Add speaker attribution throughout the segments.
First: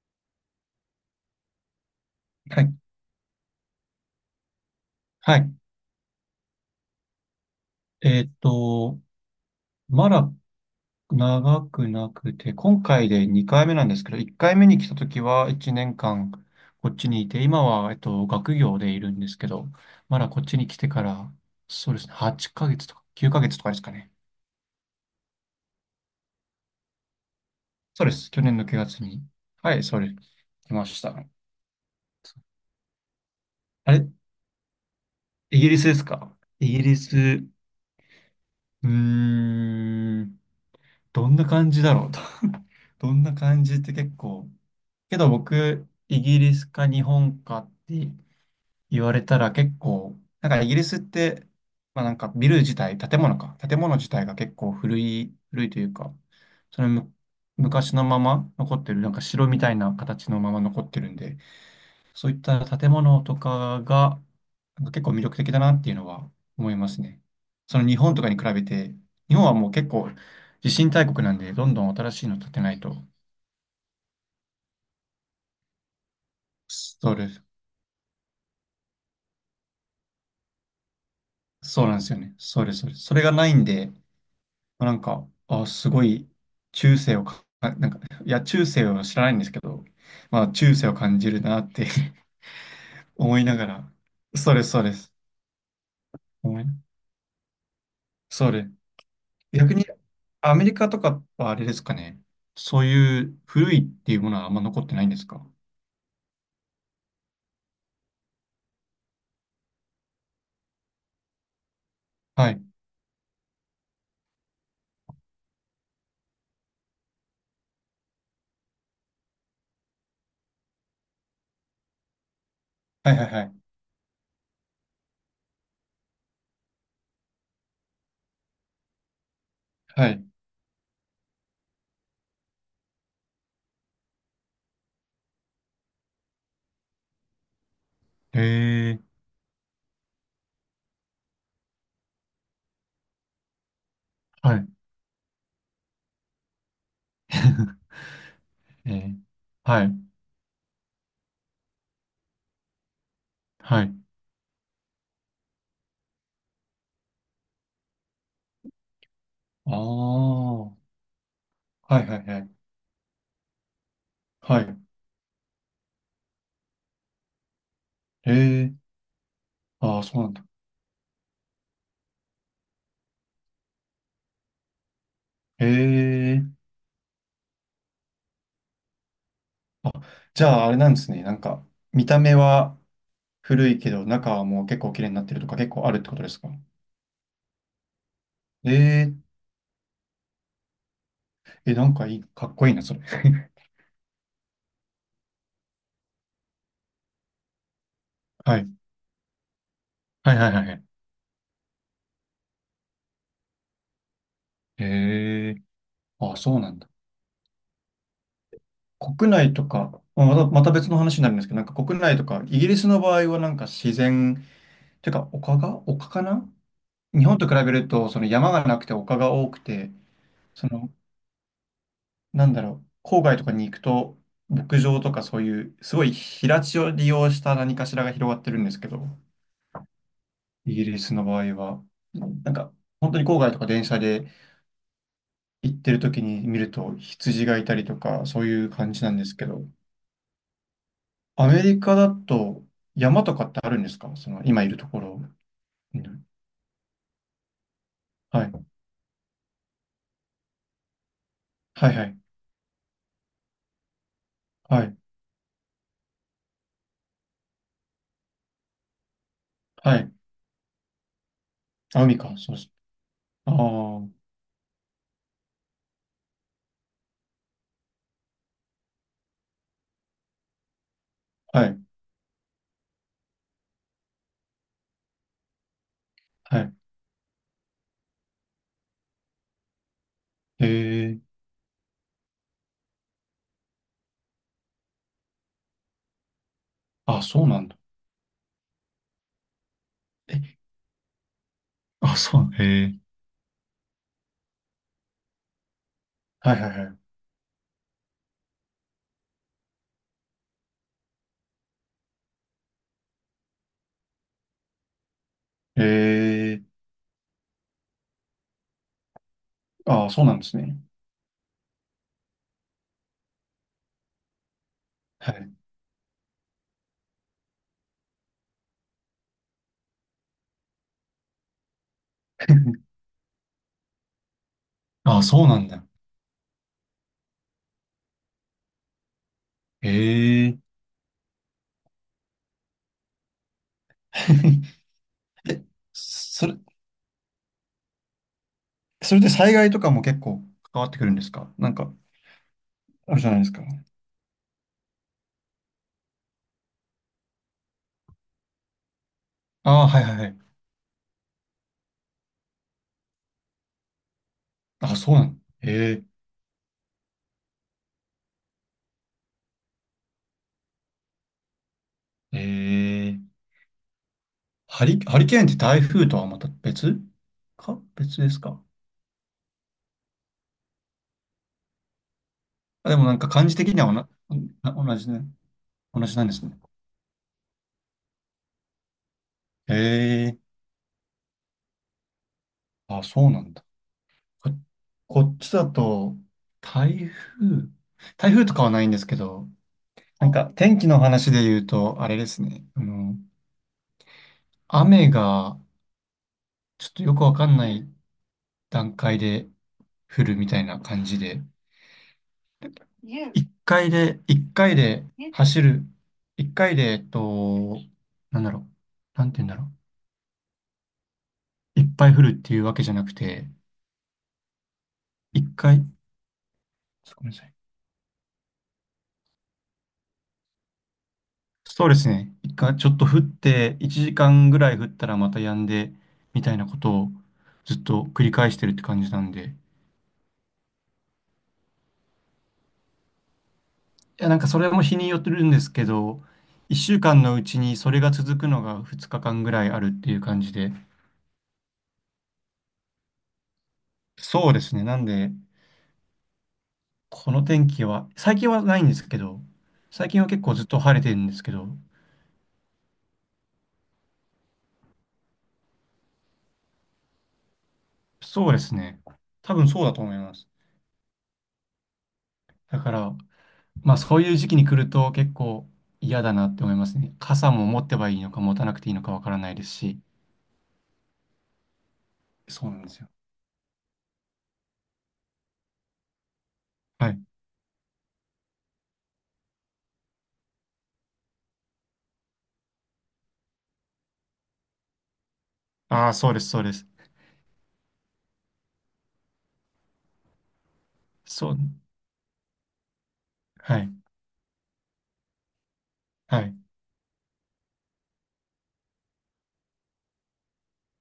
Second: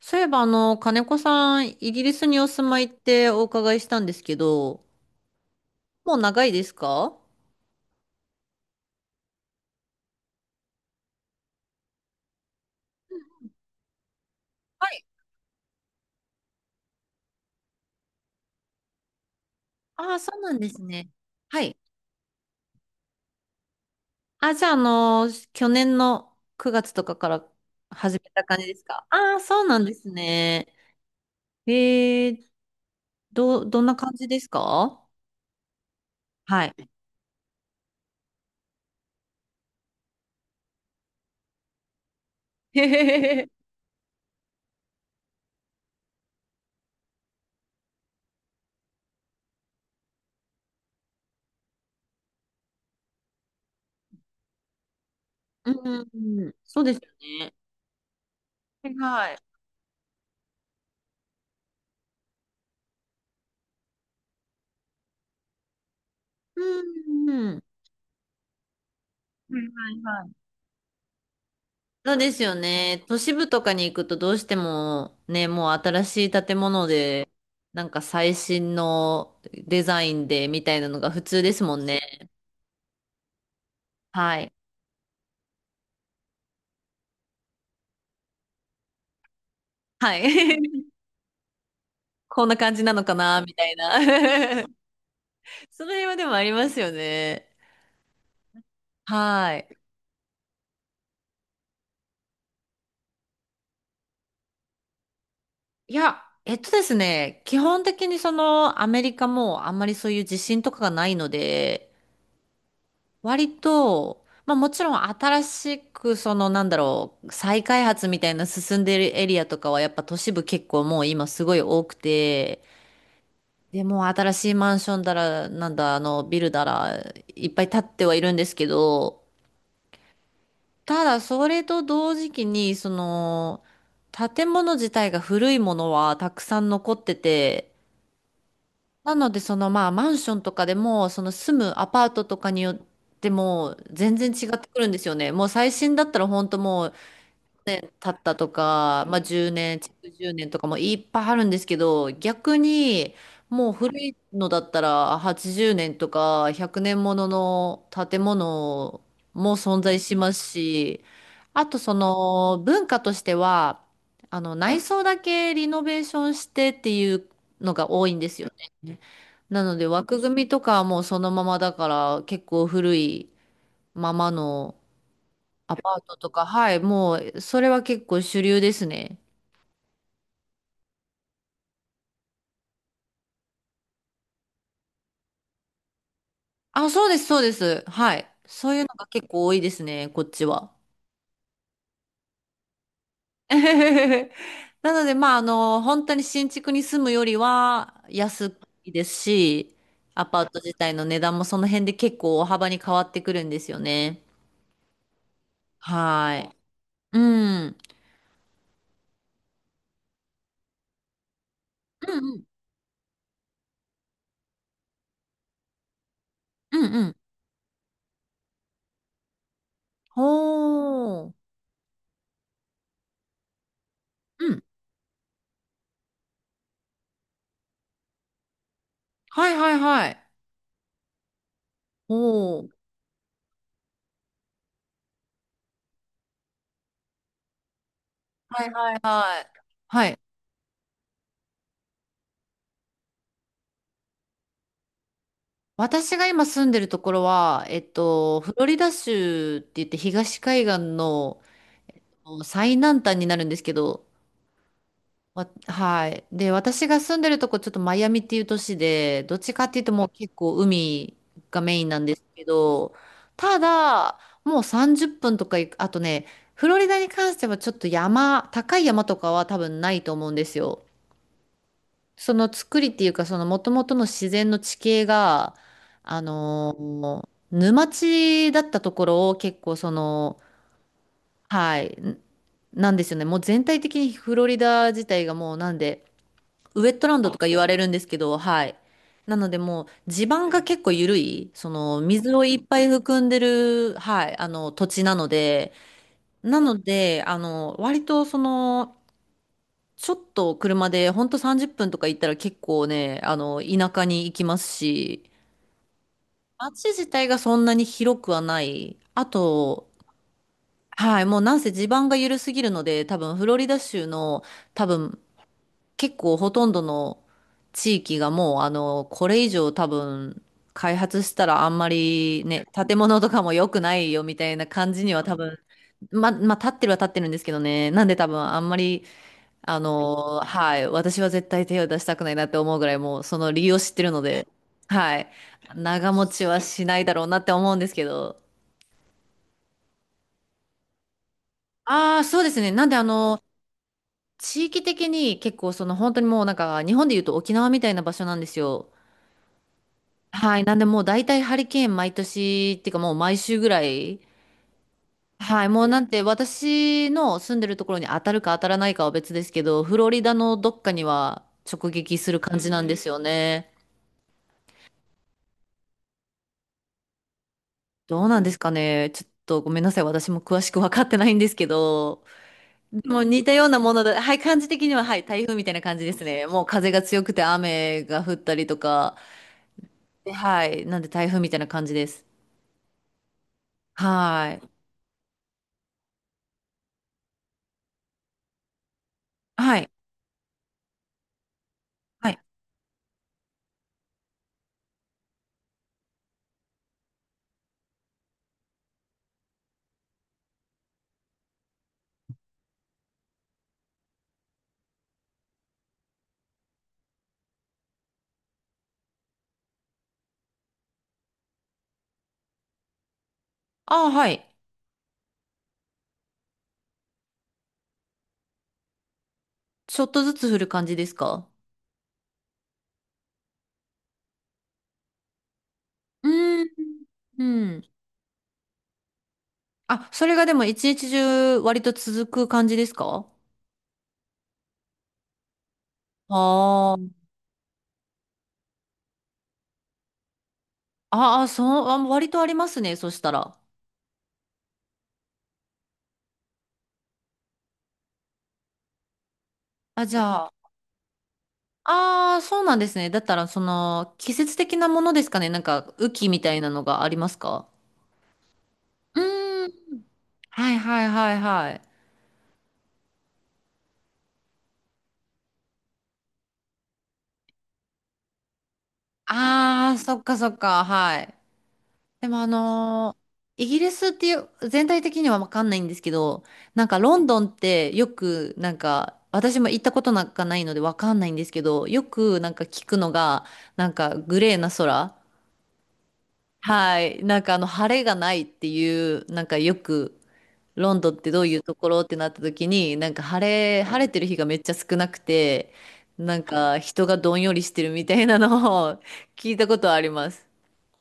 Speaker 1: そういえば、金子さん、イギリスにお
Speaker 2: は
Speaker 1: 住
Speaker 2: い。
Speaker 1: まいってお伺いしたんですけど、
Speaker 2: はい。
Speaker 1: もう長いですか？
Speaker 2: えーっと、まだ長くなくて、今回で2回目なんですけど、1回目に
Speaker 1: は
Speaker 2: 来た
Speaker 1: い。
Speaker 2: 時は1年間こっちにいて、今は、学業でいるんですけど、
Speaker 1: あ
Speaker 2: ま
Speaker 1: あ、
Speaker 2: だ
Speaker 1: そう
Speaker 2: こっ
Speaker 1: な
Speaker 2: ち
Speaker 1: ん
Speaker 2: に
Speaker 1: で
Speaker 2: 来
Speaker 1: す
Speaker 2: てか
Speaker 1: ね。
Speaker 2: ら、
Speaker 1: はい。
Speaker 2: そうですね、8ヶ月とか9ヶ月とかですかね。
Speaker 1: あ、じゃあ、去年の9月とかから
Speaker 2: そうで
Speaker 1: 始め
Speaker 2: す。去
Speaker 1: た
Speaker 2: 年
Speaker 1: 感
Speaker 2: の
Speaker 1: じです
Speaker 2: 9月
Speaker 1: か？
Speaker 2: に。
Speaker 1: ああー、そう
Speaker 2: は
Speaker 1: な
Speaker 2: い、
Speaker 1: んで
Speaker 2: そう
Speaker 1: す
Speaker 2: です。
Speaker 1: ね。
Speaker 2: 来ました。
Speaker 1: えー、どん
Speaker 2: あ
Speaker 1: な
Speaker 2: れ、
Speaker 1: 感じですか？
Speaker 2: イギリスですか？
Speaker 1: は
Speaker 2: イギ
Speaker 1: い。
Speaker 2: リス、ーん、どんな感じだろう。
Speaker 1: へ
Speaker 2: どん
Speaker 1: へ
Speaker 2: な
Speaker 1: へへ。
Speaker 2: 感じって結構、けど僕、イギリスか日本かって言われたら結構、なんかイギリスって、まあなんかビル自体、建物自体が結構古い、古
Speaker 1: う
Speaker 2: い
Speaker 1: ん、
Speaker 2: という
Speaker 1: うん
Speaker 2: か、
Speaker 1: うん、そ
Speaker 2: そ
Speaker 1: う
Speaker 2: の
Speaker 1: ですよ
Speaker 2: む
Speaker 1: ね。
Speaker 2: 昔のまま残っ
Speaker 1: は
Speaker 2: て
Speaker 1: い
Speaker 2: る、なんか
Speaker 1: はい。
Speaker 2: 城みたいな形のまま残ってるんで、そういった建物とかが、なんか結構魅力的だなっていうのは
Speaker 1: う
Speaker 2: 思いますね。
Speaker 1: ん、うん。
Speaker 2: その日本とかに比べて、日本は
Speaker 1: は
Speaker 2: もう結
Speaker 1: い
Speaker 2: 構
Speaker 1: はい、
Speaker 2: 地震大国なんで、どんどん
Speaker 1: そ
Speaker 2: 新
Speaker 1: う
Speaker 2: しい
Speaker 1: で
Speaker 2: の
Speaker 1: す
Speaker 2: 建
Speaker 1: よ
Speaker 2: てないと。
Speaker 1: ね。都市部とかに行くとどうしてもね、もう新しい建物
Speaker 2: そう
Speaker 1: で、
Speaker 2: です。
Speaker 1: なんか最新のデザインでみたいなのが普通ですもん
Speaker 2: そうなんですよ
Speaker 1: ね。
Speaker 2: ね。そうです、そうです。それがないんで、ま
Speaker 1: はい。
Speaker 2: あなんか、あ、すごい、中世をか、あなんか、いや、中世を知らないんですけど、
Speaker 1: は
Speaker 2: まあ、
Speaker 1: い。
Speaker 2: 中 世を感じるなって
Speaker 1: こんな感じなのか
Speaker 2: 思
Speaker 1: な、
Speaker 2: い
Speaker 1: み
Speaker 2: な
Speaker 1: た
Speaker 2: が
Speaker 1: い
Speaker 2: ら、
Speaker 1: な。
Speaker 2: そうです、そうです。
Speaker 1: その辺はでもあり
Speaker 2: 思い
Speaker 1: ますよね。
Speaker 2: そうです。
Speaker 1: は
Speaker 2: 逆
Speaker 1: い。
Speaker 2: に、アメリカとかはあれですかね。そういう古いっていうものはあんま残ってないんですか？
Speaker 1: いや、えっとですね、基本的にそのアメリカもあんまりそういう地震とかがないので、
Speaker 2: はい。
Speaker 1: 割と、まあもちろん新しくそのなんだろう、再開発みたいな進んでるエリアとかはやっぱ都市部結構もう今すごい多くて、
Speaker 2: はい、はい、はい。
Speaker 1: でもう新しいマンションだら、なんだあのビルだらいっぱい建ってはいるんですけど、
Speaker 2: はい。
Speaker 1: ただそれと同時期にその建物自体が古いものはたくさん残ってて、
Speaker 2: へ
Speaker 1: な
Speaker 2: え、
Speaker 1: ので、そのまあマンションとかでも、その住むアパートとかによっても全然違
Speaker 2: は
Speaker 1: っ
Speaker 2: い。
Speaker 1: てくるんですよね。もう最新だったら本当もう年 経ったと
Speaker 2: え
Speaker 1: か、ま
Speaker 2: ー、
Speaker 1: あ、10年、
Speaker 2: はい、
Speaker 1: 築10年とかもいっぱいあるんですけど、逆にもう
Speaker 2: はい。
Speaker 1: 古いのだったら80年とか100年ものの建物も
Speaker 2: ああ、
Speaker 1: 存在します
Speaker 2: は
Speaker 1: し、あと
Speaker 2: い、
Speaker 1: そ
Speaker 2: はい、はい。
Speaker 1: の文化としては、あの
Speaker 2: はい。
Speaker 1: 内装だけリノベーションしてっていうのが多いんで
Speaker 2: へ
Speaker 1: すよ
Speaker 2: え、
Speaker 1: ね。なので
Speaker 2: ああ、
Speaker 1: 枠
Speaker 2: そうなん
Speaker 1: 組
Speaker 2: だ。
Speaker 1: みとかはもうそのままだから結構古いままの
Speaker 2: へ
Speaker 1: アパートと
Speaker 2: え、
Speaker 1: か、はい、もう、それは結構主流ですね。
Speaker 2: あ、じゃああれなんですね。なんか、見た目は古いけど、中はもう結構綺麗になってるとか結構あるってことですか？
Speaker 1: あ、そうです、そうです。はい。そ
Speaker 2: え
Speaker 1: ういうのが
Speaker 2: え、
Speaker 1: 結構多いですね、こっちは。
Speaker 2: え、なんかいい、かっこいいな、それ。
Speaker 1: なので、まあ、あの、本当に新築に住むよりは安
Speaker 2: はい。
Speaker 1: いですし、ア
Speaker 2: はい
Speaker 1: パ
Speaker 2: は
Speaker 1: ー
Speaker 2: い
Speaker 1: ト
Speaker 2: はい
Speaker 1: 自
Speaker 2: はい。
Speaker 1: 体の値段もその辺で結構大幅に変わってくるんですよね。
Speaker 2: へえ、ああ、
Speaker 1: はい。
Speaker 2: そうなんだ。
Speaker 1: うん。う
Speaker 2: 国内とか、まあまた別の話になるんですけど、なんか国内
Speaker 1: ん
Speaker 2: とか、イギリスの場合はなんか自然、てか丘かな？
Speaker 1: うんうんうん。
Speaker 2: 日本と比べると、その山がなくて丘が多くて、
Speaker 1: ほ
Speaker 2: その
Speaker 1: ー。
Speaker 2: なんだろう、郊外とかに行くと、
Speaker 1: うん。
Speaker 2: 牧場とかそういう、すごい平地を利用した何かしらが広がってるんですけど、
Speaker 1: はいはいはい。
Speaker 2: イギリスの場合は、なん
Speaker 1: ほー。
Speaker 2: か、本当に郊外とか電車で行ってる時に見ると羊がいたりとか、そう
Speaker 1: は
Speaker 2: い
Speaker 1: い
Speaker 2: う
Speaker 1: は
Speaker 2: 感
Speaker 1: い
Speaker 2: じなんです
Speaker 1: は
Speaker 2: け
Speaker 1: い。
Speaker 2: ど、
Speaker 1: はい。
Speaker 2: アメリカだと山とかってあるんですか？その、今いるところ。う
Speaker 1: 私が
Speaker 2: ん。
Speaker 1: 今住んでるところは、えっと、
Speaker 2: は
Speaker 1: フロ
Speaker 2: い、
Speaker 1: リダ州って言って東海岸の
Speaker 2: はい、はい、
Speaker 1: 最南端になるんですけど、
Speaker 2: はい、
Speaker 1: わはい。で、私が住んでるとこちょっとマイアミっていう都市で、どっちかっていうと
Speaker 2: は
Speaker 1: もう
Speaker 2: い。
Speaker 1: 結構海がメインな
Speaker 2: あ、
Speaker 1: んで
Speaker 2: 海
Speaker 1: す
Speaker 2: か、
Speaker 1: け
Speaker 2: そうです。
Speaker 1: ど、
Speaker 2: ああ、
Speaker 1: た
Speaker 2: は
Speaker 1: だ、もう30分とか行く、あとね、フロリダに関してはちょっと山、高い山とかは多分ないと思うんですよ。
Speaker 2: い、
Speaker 1: その作りっていうか、その元々の自然の地形が、あ
Speaker 2: は
Speaker 1: の
Speaker 2: い。
Speaker 1: ー沼地だったところを結構その、
Speaker 2: へえ、
Speaker 1: はい、んなんですよね。もう全体的にフロリダ自体がもうなんで、ウエットラン
Speaker 2: あ、
Speaker 1: ドと
Speaker 2: そ
Speaker 1: か
Speaker 2: う
Speaker 1: 言
Speaker 2: な
Speaker 1: わ
Speaker 2: んだ。
Speaker 1: れるんですけど、はい。なのでもう地
Speaker 2: え、
Speaker 1: 盤が結構緩い、その
Speaker 2: あ、
Speaker 1: 水
Speaker 2: そ
Speaker 1: を
Speaker 2: う、
Speaker 1: いっぱ
Speaker 2: へ
Speaker 1: い
Speaker 2: え。
Speaker 1: 含んでる、はい、あの土地なので、
Speaker 2: は
Speaker 1: な
Speaker 2: い、はい、
Speaker 1: の
Speaker 2: はい。
Speaker 1: で、あの、割とその、ちょっと車でほんと30分とか行ったら結構ね、あの、田舎に行きますし、
Speaker 2: へえ。
Speaker 1: 街自体がそんなに広くはない。あと、
Speaker 2: ああ、そうなんですね。
Speaker 1: はい、もうなんせ地盤が緩すぎるので、多分フロリダ州の多分
Speaker 2: はい。
Speaker 1: 結構ほとんどの地域がもうあの、これ以上多分開発したらあんまりね、建物とかも良くないよみたいな感じに
Speaker 2: ああ、
Speaker 1: は多
Speaker 2: そうな
Speaker 1: 分、
Speaker 2: んだ。
Speaker 1: まあ、立ってるは立ってるんですけどね。なんで多分あんまり
Speaker 2: へえ。
Speaker 1: はい。私は絶対手を出したくないなって思うぐらい、もうその理由を知ってるので、はい。
Speaker 2: え、
Speaker 1: 長持ち
Speaker 2: それ、
Speaker 1: はしないだろうなって思うんですけど。
Speaker 2: それで災害とかも結構関わってくるんですか？なんか、
Speaker 1: ああ、そうですね。なんで、あ
Speaker 2: あるじゃない
Speaker 1: の、
Speaker 2: ですか。
Speaker 1: 地域的に結構、その本当にもうなんか、日本で言うと沖縄みたいな場所なんですよ。
Speaker 2: ああ、はいはいはい。
Speaker 1: はい。なんで、もう大体ハリケーン毎年、っていうかもう毎週ぐらい。
Speaker 2: ああ、そうなの。
Speaker 1: はい。もう
Speaker 2: へ
Speaker 1: な
Speaker 2: え。
Speaker 1: んて、私の住んでるところに当たるか当たらないかは別ですけど、フロリダのどっかには直撃す
Speaker 2: へ
Speaker 1: る感じなんですよ
Speaker 2: え。
Speaker 1: ね。
Speaker 2: ハリケーンって台風とはまた別
Speaker 1: どう
Speaker 2: で
Speaker 1: な
Speaker 2: す
Speaker 1: んです
Speaker 2: か？
Speaker 1: かね。ちょっとごめんなさい。私も詳しく分かってないんですけど、
Speaker 2: あ、でも
Speaker 1: で
Speaker 2: なん
Speaker 1: も
Speaker 2: か
Speaker 1: 似
Speaker 2: 感
Speaker 1: た
Speaker 2: じ
Speaker 1: よう
Speaker 2: 的
Speaker 1: な
Speaker 2: には
Speaker 1: も
Speaker 2: お
Speaker 1: の
Speaker 2: な、
Speaker 1: で、はい、感じ
Speaker 2: な
Speaker 1: 的に
Speaker 2: 同
Speaker 1: は、
Speaker 2: じ
Speaker 1: はい、
Speaker 2: ね。
Speaker 1: 台風みたいな感じ
Speaker 2: 同
Speaker 1: で
Speaker 2: じ
Speaker 1: す
Speaker 2: なんです
Speaker 1: ね。
Speaker 2: ね。
Speaker 1: もう風が強くて雨が降ったりとか、
Speaker 2: へ
Speaker 1: で
Speaker 2: え。
Speaker 1: はい、なんで台風みたいな感じです。
Speaker 2: ああ、そうなんだ。
Speaker 1: は
Speaker 2: こ、
Speaker 1: い。
Speaker 2: こっちだと、台風、台風とかはないんですけど、
Speaker 1: はい。
Speaker 2: なんか天気の話で言うと、あれで
Speaker 1: はい。
Speaker 2: すね、あの、雨がちょっとよくわかんない段階で降るみたいな感じで、一回で走る、一回で、なんだろう、なんて言うんだろう、いっぱい降るっていうわけじゃなくて、
Speaker 1: ああ、はい。
Speaker 2: 一回、ちょっとごめんなさい。
Speaker 1: ちょっとずつ降る感じですか？
Speaker 2: そうですね。一回ちょっと降って、1時間ぐらい降ったらまた止んで、
Speaker 1: う
Speaker 2: みたい
Speaker 1: ー
Speaker 2: な
Speaker 1: ん。
Speaker 2: ことを
Speaker 1: う
Speaker 2: ずっ
Speaker 1: ん。
Speaker 2: と繰り返してるって感じなんで。
Speaker 1: あ、それがでも一日中割と続く感じですか？
Speaker 2: いや、なんかそれも日によってるんですけど、
Speaker 1: あ
Speaker 2: 1週
Speaker 1: ー
Speaker 2: 間のうちにそれが続くのが2日間ぐらいあるっていう感じで。
Speaker 1: あー、そう、あ、割とありますね。そしたら。
Speaker 2: そうですね。なんで、この天気は、最近はないんですけど、
Speaker 1: あ、
Speaker 2: 最
Speaker 1: じ
Speaker 2: 近は結
Speaker 1: ゃあ、
Speaker 2: 構ずっと晴れてるんですけど、
Speaker 1: ああ、そうなんですね。だったら、その、季節的なものですかね。なんか、雨季みたいなのがありますか？
Speaker 2: そうですね。
Speaker 1: う
Speaker 2: 多
Speaker 1: ー
Speaker 2: 分
Speaker 1: ん。
Speaker 2: そうだと思います。
Speaker 1: はいはいはいはい。
Speaker 2: だから、まあそういう時期に来ると結構嫌だなって思いますね。傘も持ってばいいのか持たなくていいのかわからないです
Speaker 1: ああ、
Speaker 2: し。
Speaker 1: そっかそっか、はい。でも
Speaker 2: そうなんですよ。
Speaker 1: イギリスっていう、全体的にはわかんないんですけど、なんか
Speaker 2: は
Speaker 1: ロ
Speaker 2: い。
Speaker 1: ンドンってよく、なんか、私も行ったことなんかないのでわかんないんですけど、よくなんか聞くのが、なんかグレーな空。
Speaker 2: ああ、そうです、そうです。
Speaker 1: はい。なんかあの、晴れがないっていう、なんかよく、ロンドンってどう
Speaker 2: そ
Speaker 1: い
Speaker 2: う。
Speaker 1: うところってなった時に、
Speaker 2: はい。
Speaker 1: 晴れてる日がめっちゃ少なくて、なん
Speaker 2: はい。い
Speaker 1: か人がどんよりしてるみたいなのを 聞いたことあります。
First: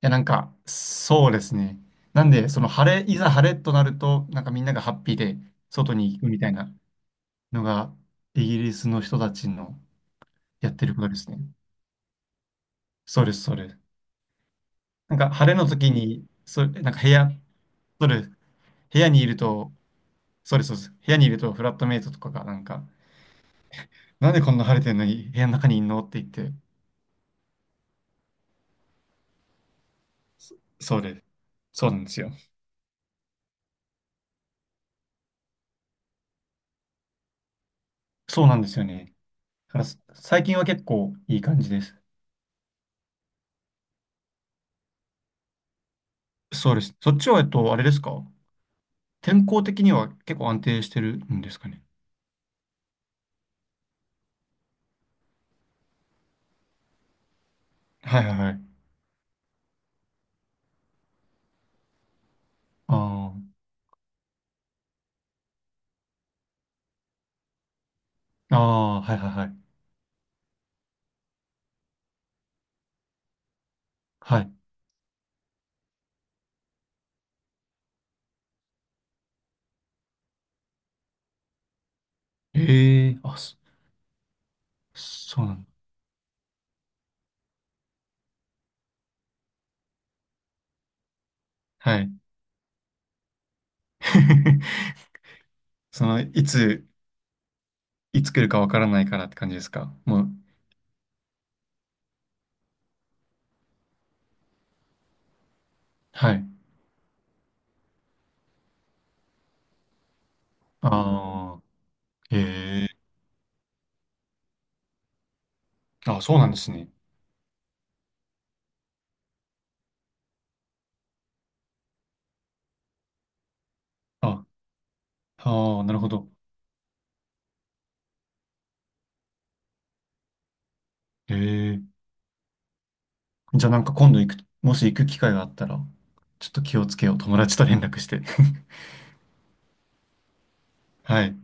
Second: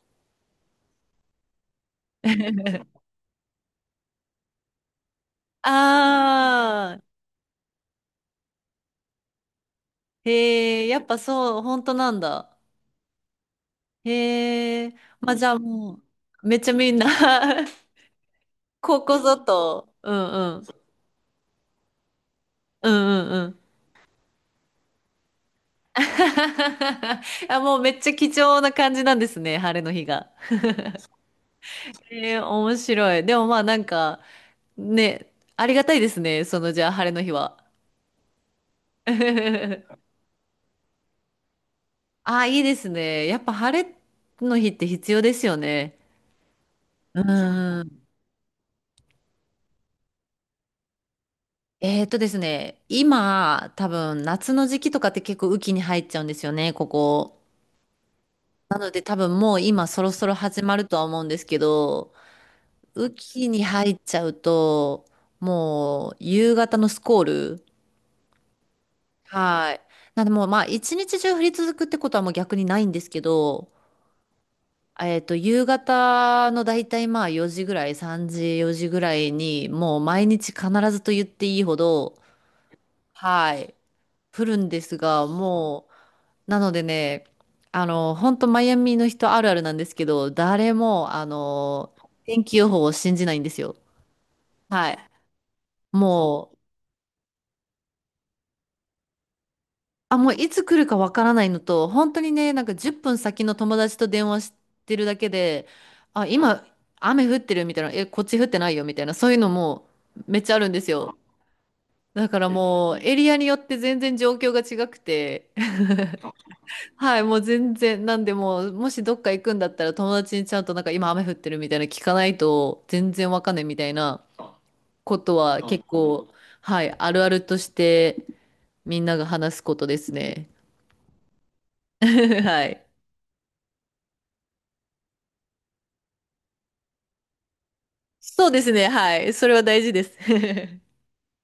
Speaker 2: や、なんか、そうですね。なんで、その晴れ、いざ晴れとなると、なんかみんながハッピーで 外に行くみたいな
Speaker 1: あ
Speaker 2: のが、イギリスの人たちの
Speaker 1: ー、
Speaker 2: やっ
Speaker 1: へ
Speaker 2: て
Speaker 1: え、
Speaker 2: る
Speaker 1: や
Speaker 2: こ
Speaker 1: っ
Speaker 2: とで
Speaker 1: ぱ
Speaker 2: すね。
Speaker 1: そう、本当なんだ。
Speaker 2: そうです、そうです。
Speaker 1: へえ、
Speaker 2: なんか
Speaker 1: まあじゃ
Speaker 2: 晴
Speaker 1: あ
Speaker 2: れの時
Speaker 1: も
Speaker 2: に、
Speaker 1: う、めっちゃみ
Speaker 2: なん
Speaker 1: ん
Speaker 2: か
Speaker 1: な
Speaker 2: 部屋、そうです。部
Speaker 1: こ
Speaker 2: 屋
Speaker 1: こ
Speaker 2: にい
Speaker 1: ぞ
Speaker 2: ると、
Speaker 1: と、うん
Speaker 2: そう
Speaker 1: う
Speaker 2: で
Speaker 1: ん。
Speaker 2: す、そうです。部屋にいるとフラットメイトとかがなんか、
Speaker 1: うんうんうん。
Speaker 2: なんでこんな晴れてんのに部屋の中にいんのって言って、
Speaker 1: あ、もうめっちゃ貴重な感じなんですね、晴れの日が。
Speaker 2: そうです。そうなんですよ。
Speaker 1: えー、面白い。でもまあなんか、ね、ありがたいですね。そのじゃあ晴れの日は。
Speaker 2: そうなんですよね。だから最近は結構いい感じです。
Speaker 1: ああ、いいですね。やっぱ晴れの日って必要ですよね。
Speaker 2: そうです。そっ
Speaker 1: う
Speaker 2: ちは、あ
Speaker 1: ー
Speaker 2: れです
Speaker 1: ん。
Speaker 2: か？天候的には結構安定してるんですかね。
Speaker 1: えーとですね、今、多分夏の時期とかって結構雨季に入っちゃうんですよね、ここ。
Speaker 2: はいはいはい。
Speaker 1: なので多分もう今そろそろ始まるとは思うんですけど、雨
Speaker 2: あ
Speaker 1: 季に入っちゃうと、もう夕方のスコール、
Speaker 2: あ、ああ、はいはいはい。
Speaker 1: はい。なんでもう、まあ、一日中降り続くってことはもう逆にないんですけど、
Speaker 2: はい。
Speaker 1: えっと、夕方のだいたいまあ4時ぐらい、3時、4時ぐらいに、もう毎日必ずと言っていいほど、
Speaker 2: ええ。あ、
Speaker 1: はい、降るんですが、
Speaker 2: そうなんだ。
Speaker 1: もう、なのでね、あの、本当マイアミの人あるあるなんですけど、誰も、あの、
Speaker 2: はい。
Speaker 1: 天気予報を信じないんですよ。はい。
Speaker 2: その、い
Speaker 1: も
Speaker 2: つ、いつ来るかわからないからって感じですか？もう、
Speaker 1: もういつ来るかわからないのと、本当にね、なんか10分先の友達と電話してるだけで、あ、
Speaker 2: はい。
Speaker 1: 今雨降ってるみたいな、え、こっち降ってないよみたいな、そういうのもめっちゃあるんですよ。
Speaker 2: あ
Speaker 1: だから
Speaker 2: あ、え
Speaker 1: もう
Speaker 2: え。
Speaker 1: エリアによって全然状況が違くて、
Speaker 2: あ、そうなんですね。
Speaker 1: はい、もう全然、なんでもう、もしどっか行くんだったら友達にちゃんとなんか今雨降ってるみたいな聞かないと全然わかんないみたいな
Speaker 2: あ、
Speaker 1: ことは
Speaker 2: ああ、
Speaker 1: 結
Speaker 2: なるほ
Speaker 1: 構、
Speaker 2: ど。
Speaker 1: はい、あるあるとしてみんなが話すことですね。
Speaker 2: ええ。
Speaker 1: はい。
Speaker 2: じゃあなんか今度行く、もし行く機会があったら、ちょっと気をつけよう。友達と連絡して。
Speaker 1: そうですね。はい。それは大事です。
Speaker 2: はい。